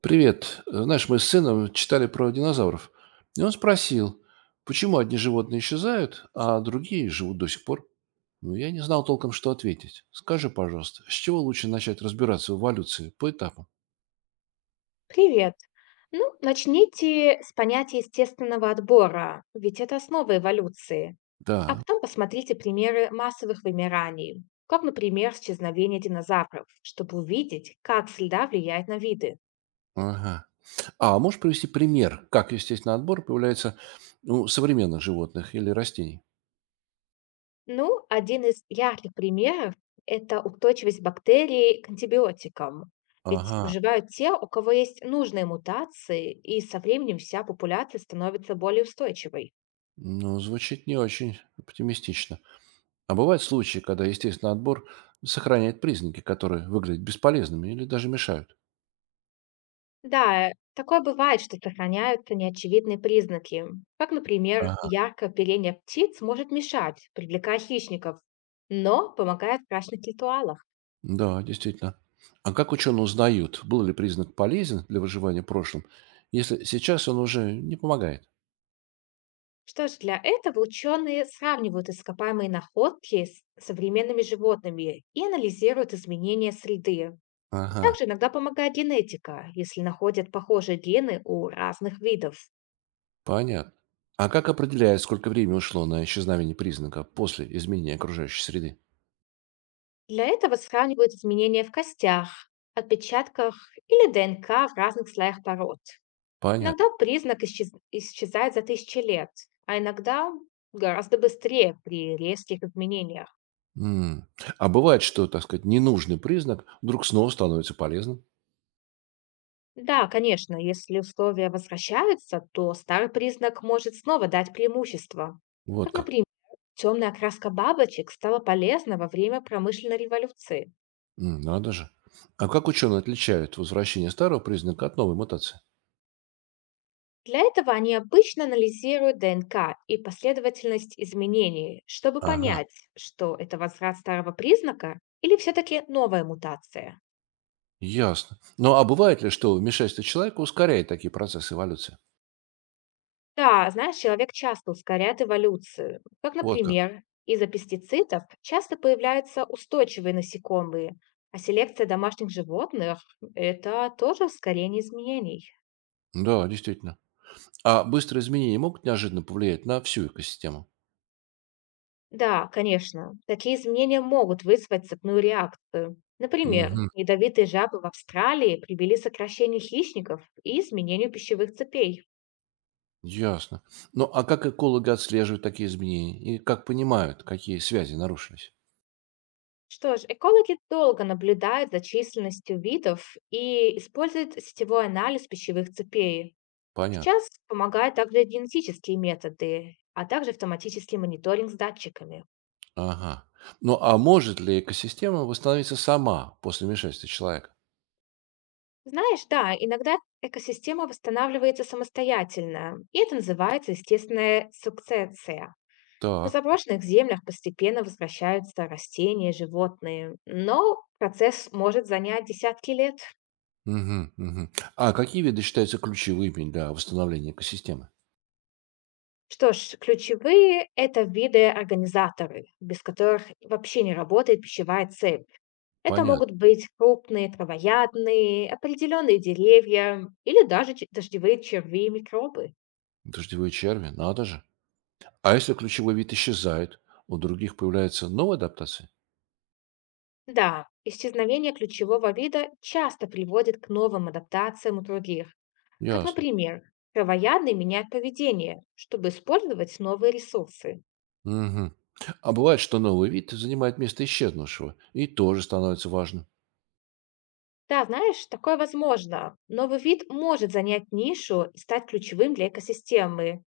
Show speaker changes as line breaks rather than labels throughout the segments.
Привет. Знаешь, мы с сыном читали про динозавров. И он спросил, почему одни животные исчезают, а другие живут до сих пор? Ну, я не знал толком, что ответить. Скажи, пожалуйста, с чего лучше начать разбираться в эволюции по этапам?
Привет. Ну, начните с понятия естественного отбора, ведь это основа эволюции. А
Да.
потом посмотрите примеры массовых вымираний, как, например, исчезновение динозавров, чтобы увидеть, как среда влияет на виды.
Ага. А можешь привести пример, как естественный отбор появляется, ну, у современных животных или растений?
Ну, один из ярких примеров — это устойчивость бактерий к антибиотикам. Ведь
Ага.
выживают те, у кого есть нужные мутации, и со временем вся популяция становится более устойчивой.
Ну, звучит не очень оптимистично. А бывают случаи, когда естественный отбор сохраняет признаки, которые выглядят бесполезными или даже мешают?
Да, такое бывает, что сохраняются неочевидные признаки. Как, например,
Ага.
яркое оперение птиц может мешать, привлекая хищников, но помогает в брачных ритуалах.
Да, действительно. А как ученые узнают, был ли признак полезен для выживания в прошлом, если сейчас он уже не помогает?
Что ж, для этого ученые сравнивают ископаемые находки с современными животными и анализируют изменения среды.
Ага,
Также иногда помогает генетика, если находят похожие гены у разных видов.
понятно. А как определяют, сколько времени ушло на исчезновение признака после изменения окружающей среды?
Для этого сравнивают изменения в костях, отпечатках или ДНК в разных слоях пород.
Понятно.
Иногда признак исчезает за тысячи лет, а иногда гораздо быстрее при резких изменениях.
М. А бывает, что, так сказать, ненужный признак вдруг снова становится полезным?
Да, конечно, если условия возвращаются, то старый признак может снова дать преимущество. Как,
Вот как.
например, темная окраска бабочек стала полезна во время промышленной революции.
М, надо же. А как ученые отличают возвращение старого признака от новой мутации?
Для этого они обычно анализируют ДНК и последовательность изменений, чтобы
Ага.
понять, что это возврат старого признака или все-таки новая мутация.
Ясно. Ну, а бывает ли, что вмешательство человека ускоряет такие процессы эволюции?
Да, знаешь, человек часто ускоряет эволюцию. Как,
Вот как.
например, из-за пестицидов часто появляются устойчивые насекомые, а селекция домашних животных — это тоже ускорение изменений.
Да, действительно. А быстрые изменения могут неожиданно повлиять на всю экосистему?
Да, конечно, такие изменения могут вызвать цепную реакцию. Например,
Угу.
ядовитые жабы в Австралии привели к сокращению хищников и изменению пищевых цепей.
Ясно. Ну, а как экологи отслеживают такие изменения? И как понимают, какие связи нарушились?
Что ж, экологи долго наблюдают за численностью видов и используют сетевой анализ пищевых цепей.
Понятно.
Сейчас помогают также генетические методы, а также автоматический мониторинг с датчиками.
Ага. Ну, а может ли экосистема восстановиться сама после вмешательства человека?
Знаешь, да, иногда экосистема восстанавливается самостоятельно, и это называется естественная сукцессия. На
Так.
заброшенных землях постепенно возвращаются растения, животные, но процесс может занять десятки лет.
Мгм, мгм. А какие виды считаются ключевыми для восстановления экосистемы?
Что ж, ключевые — это виды организаторы, без которых вообще не работает пищевая цепь. Это
Понятно.
могут быть крупные травоядные, определенные деревья или даже дождевые черви и микробы.
Дождевые черви, надо же. А если ключевой вид исчезает, у других появляется новая адаптация?
Да, исчезновение ключевого вида часто приводит к новым адаптациям у других, как,
Ясно.
например, травоядные меняют поведение, чтобы использовать новые ресурсы.
Мгм. А бывает, что новый вид занимает место исчезнувшего и тоже становится важным.
Да, знаешь, такое возможно. Новый вид может занять нишу и стать ключевым для экосистемы.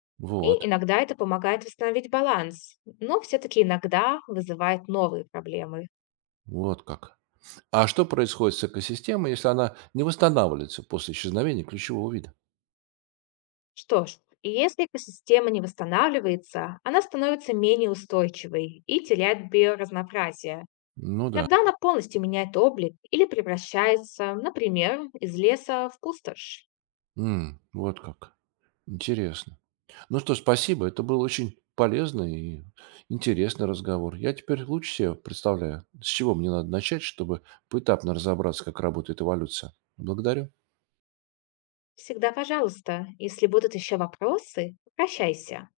И
Вот,
иногда это помогает восстановить баланс, но все-таки иногда вызывает новые проблемы.
вот как. А что происходит с экосистемой, если она не восстанавливается после исчезновения ключевого вида?
Что ж, если экосистема не восстанавливается, она становится менее устойчивой и теряет биоразнообразие.
Ну да.
Иногда она полностью меняет облик или превращается, например, из леса в пустошь.
М, вот как. Интересно. Ну что, спасибо. Это был очень полезный и интересный разговор. Я теперь лучше себе представляю, с чего мне надо начать, чтобы поэтапно разобраться, как работает эволюция. Благодарю.
Всегда пожалуйста, если будут еще вопросы, обращайся.